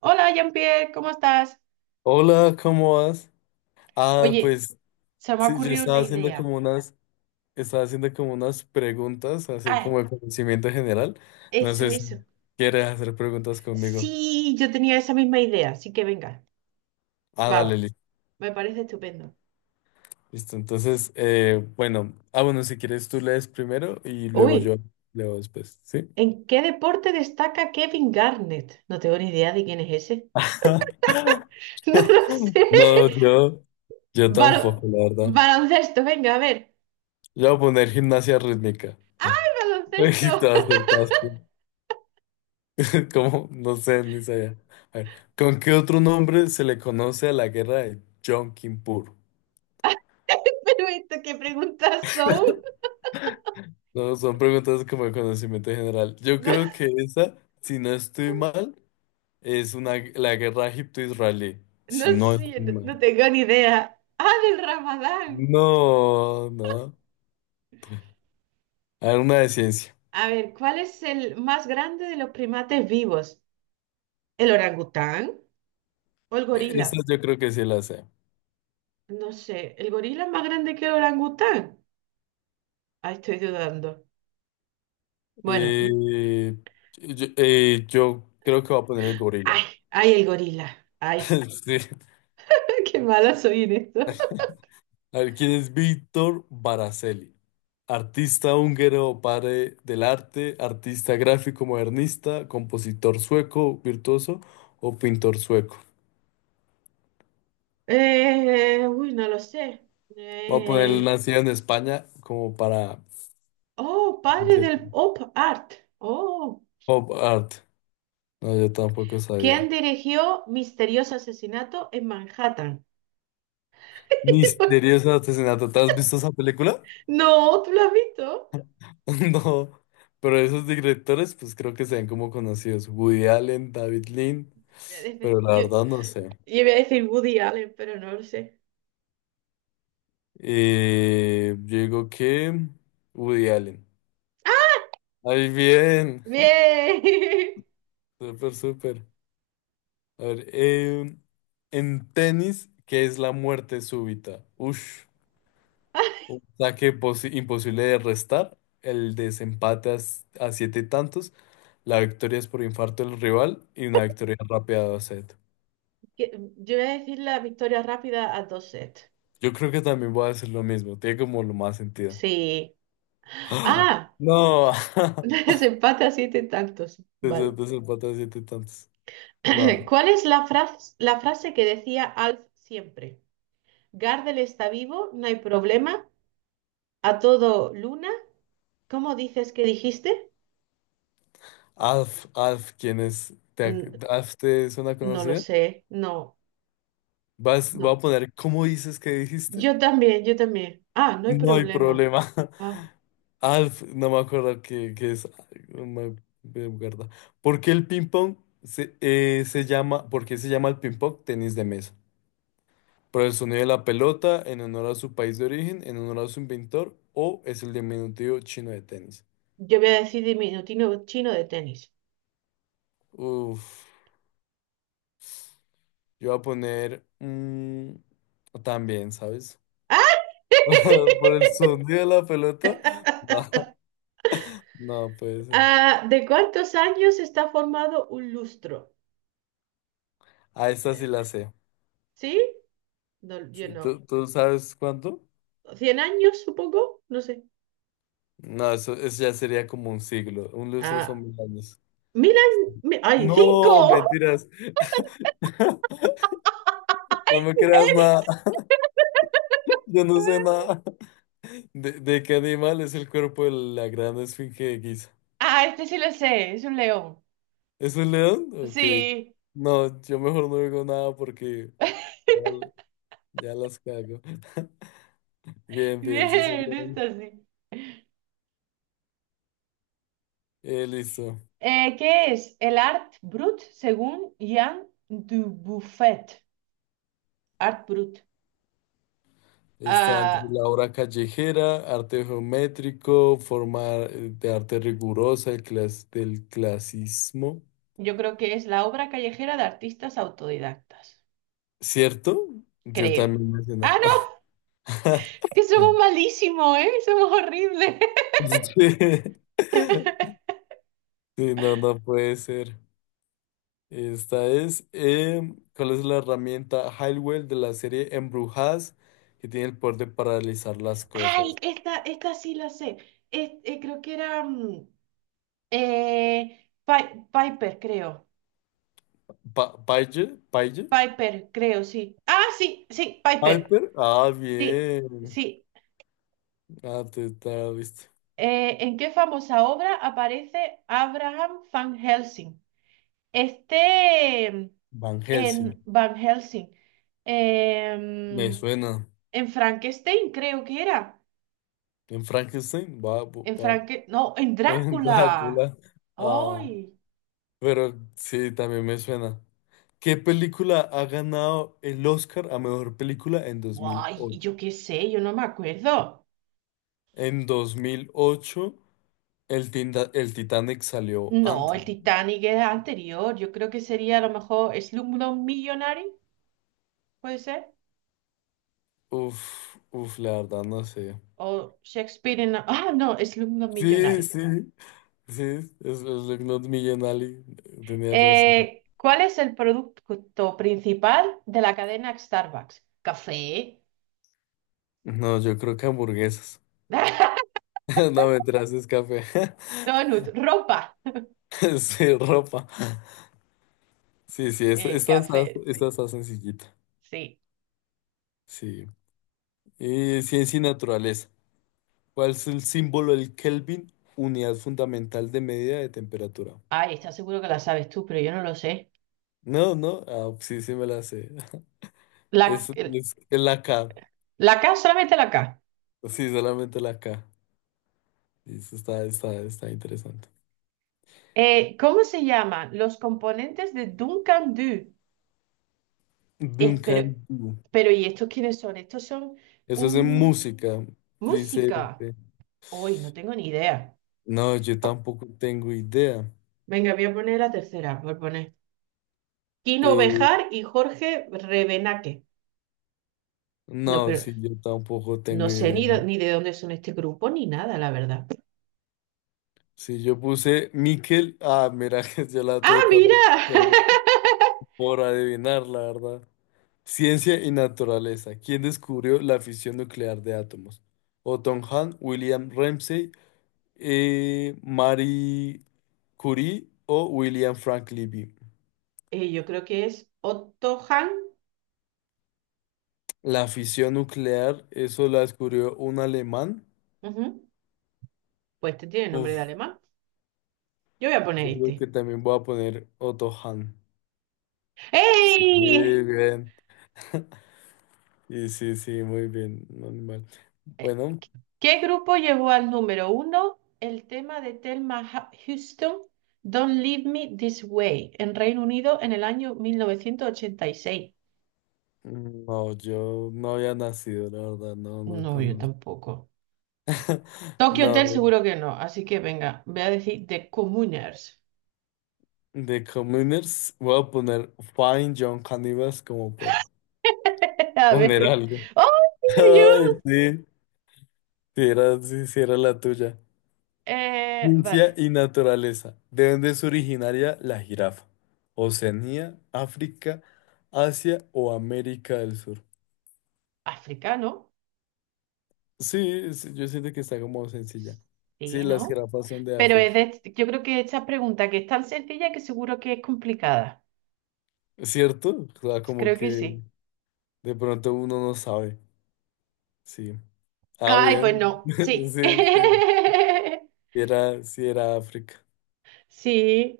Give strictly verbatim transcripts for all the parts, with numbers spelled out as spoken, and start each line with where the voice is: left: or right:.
right: Hola, Jean-Pierre, ¿cómo estás?
left: Hola, ¿cómo vas? Ah,
right: Oye,
left: pues
right: se me ha
left: sí, yo
right: ocurrido una
left: estaba haciendo
right: idea.
left: como unas, estaba haciendo como unas preguntas, así
right: Ah,
left: como de conocimiento general. No
right: eso,
left: sé si
right: eso.
left: quieres hacer preguntas conmigo.
right: Sí, yo tenía esa misma idea, así que venga,
left: Ah, dale,
right: vamos,
left: li-
right: me parece estupendo.
left: listo. Entonces, eh, bueno, ah, bueno, si quieres tú lees primero y luego
right: Uy,
left: yo leo después, ¿sí?
right: ¿en qué deporte destaca Kevin Garnett? No tengo ni idea de quién es ese. No lo sé.
left: No, yo, yo
right: Balo-
left: tampoco, la verdad.
right: Baloncesto, venga, a ver.
left: Yo voy a poner gimnasia rítmica. Y
right: Baloncesto.
left: te acertaste. ¿Cómo? No sé, ni sabía. A ver, ¿con qué otro nombre se le conoce a la guerra de Yom Kippur?
right: Pero esto, ¿qué preguntas son?
left: No, son preguntas como de conocimiento general. Yo
right: No,
left: creo que esa, si no estoy mal, es una, la guerra egipto-israelí.
right: no
left: Si no
right: sé,
left: estoy
right: no, no
left: mal.
right: tengo ni idea. Ah, del Ramadán.
left: No, no. A ver, una de ciencia.
right: A ver, ¿cuál es el más grande de los primates vivos? ¿El orangután o el
left: Eh, Esta
right: gorila?
left: yo creo que sí la sé.
right: No sé, ¿el gorila es más grande que el orangután? Ay, estoy dudando. Bueno,
left: Eh, yo, eh, yo creo que voy a poner el
right: ay,
left: gorila.
right: ay, el gorila. Ay,
left: Sí.
right: qué mala soy en esto.
left: A ver, ¿quién es Víctor Baracelli? Artista húngaro, padre del arte, artista gráfico modernista, compositor sueco, virtuoso o pintor sueco.
right: Eh, uy, no lo sé.
left: Voy a poner
right: Eh,
left: nacido en España como para
right: oh, padre
left: dice,
right: del pop art. Oh,
left: pop art. No, yo tampoco
right: ¿quién
left: sabía.
right: dirigió Misterioso Asesinato en Manhattan?
left: Misterioso asesinato. ¿Te has visto esa película?
right: No, ¿tú lo has visto?
left: No. Pero esos directores, pues creo que se ven como conocidos. Woody Allen, David Lean,
right: Eh,
left: pero la
right: Yo,
left: verdad no sé.
right: Yo iba a decir Woody Allen, pero no lo sé.
left: Eh, yo digo que Woody Allen.
right: ¡Ah!
left: Ay, bien.
right: ¡Bien!
left: Súper, súper. A ver, em, en tenis, ¿qué es la muerte súbita? Ush, un saque posi- imposible de restar, el desempate a, s- a siete tantos, la victoria es por infarto del rival y una victoria rápida a set.
right: Que- Yo voy a decir la victoria rápida a dos sets.
left: Yo creo que también voy a hacer lo mismo, tiene como lo más sentido.
right: Sí. Ah,
left: No,
right: desempate a siete tantos.
left: Des-
right: Vale.
left: desempate a siete tantos. No.
right: ¿Cuál es la frase, la frase que decía Alf siempre? Gardel está vivo, no hay problema. A todo Luna. ¿Cómo dices que dijiste?
left: Alf, Alf, ¿quién es? ¿Te,
right: Mm,
left: ac- Alf te suena
right: No lo
left: conocida?
right: sé. No,
left: Vas, voy a
right: no.
left: poner, ¿cómo dices que dijiste?
right: Yo también, yo también. Ah, no hay
left: No hay
right: problema.
left: problema.
right: Ah.
left: Alf, no me acuerdo qué, qué es. Ay, no me- me acuerdo. ¿Por qué el ping-pong se, eh, se llama, por qué se llama el ping-pong tenis de mesa? ¿Por el sonido de la pelota, en honor a su país de origen, en honor a su inventor, o es el diminutivo chino de tenis?
right: Yo voy a decir diminutivo chino de tenis.
left: Uf, yo voy a poner mm, también, ¿sabes?
right: ¡Ah!
left: Por el sonido de la pelota. No, no puede ser.
right: Ah, ¿de cuántos años está formado un lustro?
left: A esta sí
right: Eh,
left: la sé.
right: ¿sí? No, yo
left: Sí, ¿tú,
right: no.
left: tú sabes cuánto?
right: ¿Cien años, supongo? No sé.
left: No, eso, eso ya sería como un siglo. Un lustro son
right: Ah,
left: mil años.
right: mil años. mi- ¡Ay,
left: No,
right: cinco!
left: mentiras. No me creas nada. Yo no sé nada. ¿De, de qué animal es el cuerpo de la gran esfinge de Giza?
right: Ah, este sí lo sé, es un león.
left: ¿Es un león? Ok.
right: Sí,
left: No, yo mejor no digo nada porque ya, ya las cago. Bien, bien, sí, son
right: bien, esto
left: león.
right: sí.
left: Eh, listo.
right: Eh, ¿qué es el art brut según Jean Dubuffet? Art brut.
left: Está entre
right: Ah,
left: la obra callejera, arte geométrico, forma eh, de arte rigurosa, el clas- del clasismo.
right: yo creo que es la obra callejera de artistas autodidactas.
left: ¿Cierto? Yo
right: Creo.
left: también mencionaba.
right: ¡Ah, no! Que somos malísimos, ¿eh? Somos horribles.
left: Sí. Sí, no, no puede ser. Esta es, em, ¿cuál es la herramienta Highwell de la serie Embrujadas que tiene el poder de paralizar las
right: ¡Ay!
left: cosas?
right: Esta, esta sí la sé. Es- eh, creo que era. mm, eh, Pi- Piper, creo.
left: Pa Paige, Paige,
right: Piper, creo, sí. ¡Ah, sí! Sí, Piper.
left: Piper, ah,
right: Sí,
left: bien.
right: sí.
left: Ah, te, te la viste.
right: Eh, ¿en qué famosa obra aparece Abraham Van Helsing? Este. mm,
left: Van Helsing.
right: En Van Helsing.
left: Me
right: Em,
left: suena.
right: En Frankenstein, creo que era.
left: En Frankenstein, va, bu-
right: En
left: va,
right: Franken... No, en
left: en
right: Drácula.
left: Drácula. Ah,
right: ¡Ay!
left: pero sí, también me suena. ¿Qué película ha ganado el Oscar a mejor película en dos mil
right: ¡Guay!
left: ocho
right: y Yo qué sé, yo no me acuerdo.
left: En dos mil ocho el, Tinda- el Titanic salió
right: No,
left: antes.
right: el Titanic era anterior. Yo creo que sería a lo mejor Slumdog Millionaire, puede ser.
left: Uf, uf, la verdad no sé.
right: O Shakespeare en... Ah, no, Slumdog
left: Sí,
right: Millionaire.
left: sí, sí, es, es Not Million Ali, tenía razón.
right: Eh, ¿cuál es el producto principal de la cadena Starbucks? Café.
left: No, yo creo que hamburguesas. No, me es café.
right: Donut, ropa.
left: Sí, ropa. Sí, sí, es-
right: Eh,
left: esta está,
right: café,
left: esta
right: sí.
left: está sencillita.
right: Sí.
left: Sí. Eh, ciencia y naturaleza. ¿Cuál es el símbolo del Kelvin? Unidad fundamental de medida de temperatura.
right: Ay, está seguro que la sabes tú, pero yo no lo sé.
left: No, no. Ah, sí, sí me la sé.
right: La,
left: Es,
right: el-
left: es, es la K.
right: la K, solamente la K.
left: Sí, solamente la K. Y eso está, está, está interesante.
right: Eh, ¿cómo se llaman los componentes de Duncan Du? Es- pero,
left: Duncan Du.
right: pero, ¿y estos quiénes son? Estos son
left: Eso es en
right: un...
left: música. Dice.
right: música.
left: Este,
right: Uy, no tengo ni idea.
left: no, yo tampoco tengo idea.
right: Venga, voy a poner la tercera, voy a poner. Kino
left: Eh,
right: Bejar y Jorge Revenaque. No,
left: no,
right: pero
left: sí, yo tampoco
right: no
left: tengo
right: sé
left: idea.
right: ni, do- ni de dónde son este grupo ni nada, la verdad.
left: Si yo puse Miquel, ah, mira, yo la
right: ¡Ah,
left: tuve correcta,
right: mira!
left: pero por adivinar, la verdad. Ciencia y naturaleza. ¿Quién descubrió la fisión nuclear de átomos? Otto Hahn, William Ramsay, eh, Marie Curie o William Frank Libby.
right: Eh, yo creo que es Otto Hahn.
left: La fisión nuclear, eso la descubrió un alemán.
right: Ujú. Pues este tiene nombre de
left: Uf,
right: alemán. Yo voy a poner
left: yo creo
right: este.
left: que también voy a poner Otto Hahn. Sí,
right: ¡Ey!
left: bien. Y sí, sí, muy bien, no, ni mal. Bueno.
right: ¿Qué grupo llevó al número uno el tema de Thelma Ha- Houston, Don't Leave Me This Way, en Reino Unido en el año mil novecientos ochenta y seis?
left: No, yo no había nacido, la verdad, no, no
right: No, yo
left: conozco.
right: tampoco. Tokyo Hotel
left: No,
right: seguro que no, así que venga, voy a decir The Communers.
left: de Communers voy a poner Fine John Cannibals como por
right: A
left: poner
right: ver.
left: algo.
right: ¡Oh, mira,
left: Ay,
right: yo!
left: sí, si era, sí, sí era la tuya.
right: Eh,
left: Ciencia
right: vale.
left: y naturaleza. ¿De dónde es originaria la jirafa? ¿Oceanía, África, Asia o América del Sur?
right: Africano.
left: Sí, sí, yo siento que está como sencilla. Sí,
right: Sí,
left: las
right: ¿no?
left: jirafas son de
right: Pero es
left: África.
right: de- yo creo que esta pregunta que es tan sencilla que seguro que es complicada.
left: ¿Cierto? O sea, como
right: Creo que
left: que
right: sí.
left: de pronto uno no sabe. Sí. Ah,
right: Ay, pues
left: bien.
right: no, sí.
left: Sí, sí. Sí era, sí era África.
right: Sí.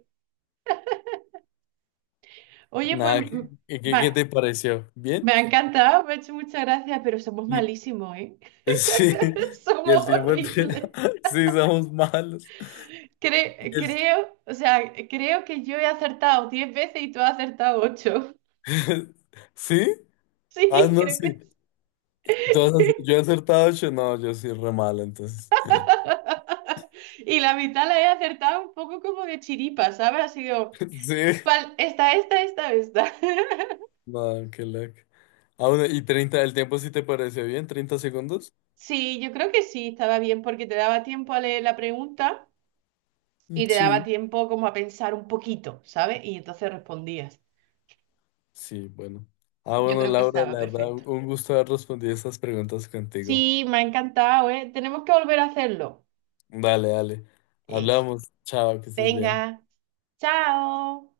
right: Oye, pues
left: Nada,
right: m-
left: ¿qué, qué- qué
right: va-
left: te pareció? ¿Bien?
right: me ha encantado, me ha hecho muchas gracias, pero somos
left: Y,
right: malísimos, ¿eh?
left: sí. Y
right: Somos
left: el tiempo entre.
right: horribles.
left: Sí, somos malos.
right: Cre-
left: el-
right: creo, o sea, creo que yo he acertado diez veces y tú has acertado ocho.
left: ¿Sí? Ah,
right: Sí,
left: no,
right: creo
left: sí.
right: que sí.
left: ¿Tú yo he acertado ocho. No, yo soy re malo, entonces.
right: Y la mitad la he acertado un poco como de chiripa, ¿sabes? Ha sido,
left: Sí.
right: ¿cuál? Esta, esta, esta, esta.
left: No, qué loco. Ah, bueno, ¿y treinta ¿el tiempo sí te pareció bien? ¿Treinta segundos?
right: Sí, yo creo que sí, estaba bien porque te daba tiempo a leer la pregunta
left: Mm,
right: y te daba
left: Sí.
right: tiempo como a pensar un poquito, ¿sabes? Y entonces respondías.
left: Sí, bueno. Ah,
right: Yo
left: bueno,
right: creo que
left: Laura,
right: estaba
left: la verdad,
right: perfecto.
left: un un gusto haber respondido estas preguntas contigo.
right: Sí, me ha encantado, ¿eh? Tenemos que volver a hacerlo.
left: Dale, dale.
right: Eso.
left: Hablamos. Chao, que estés bien.
right: Venga, chao.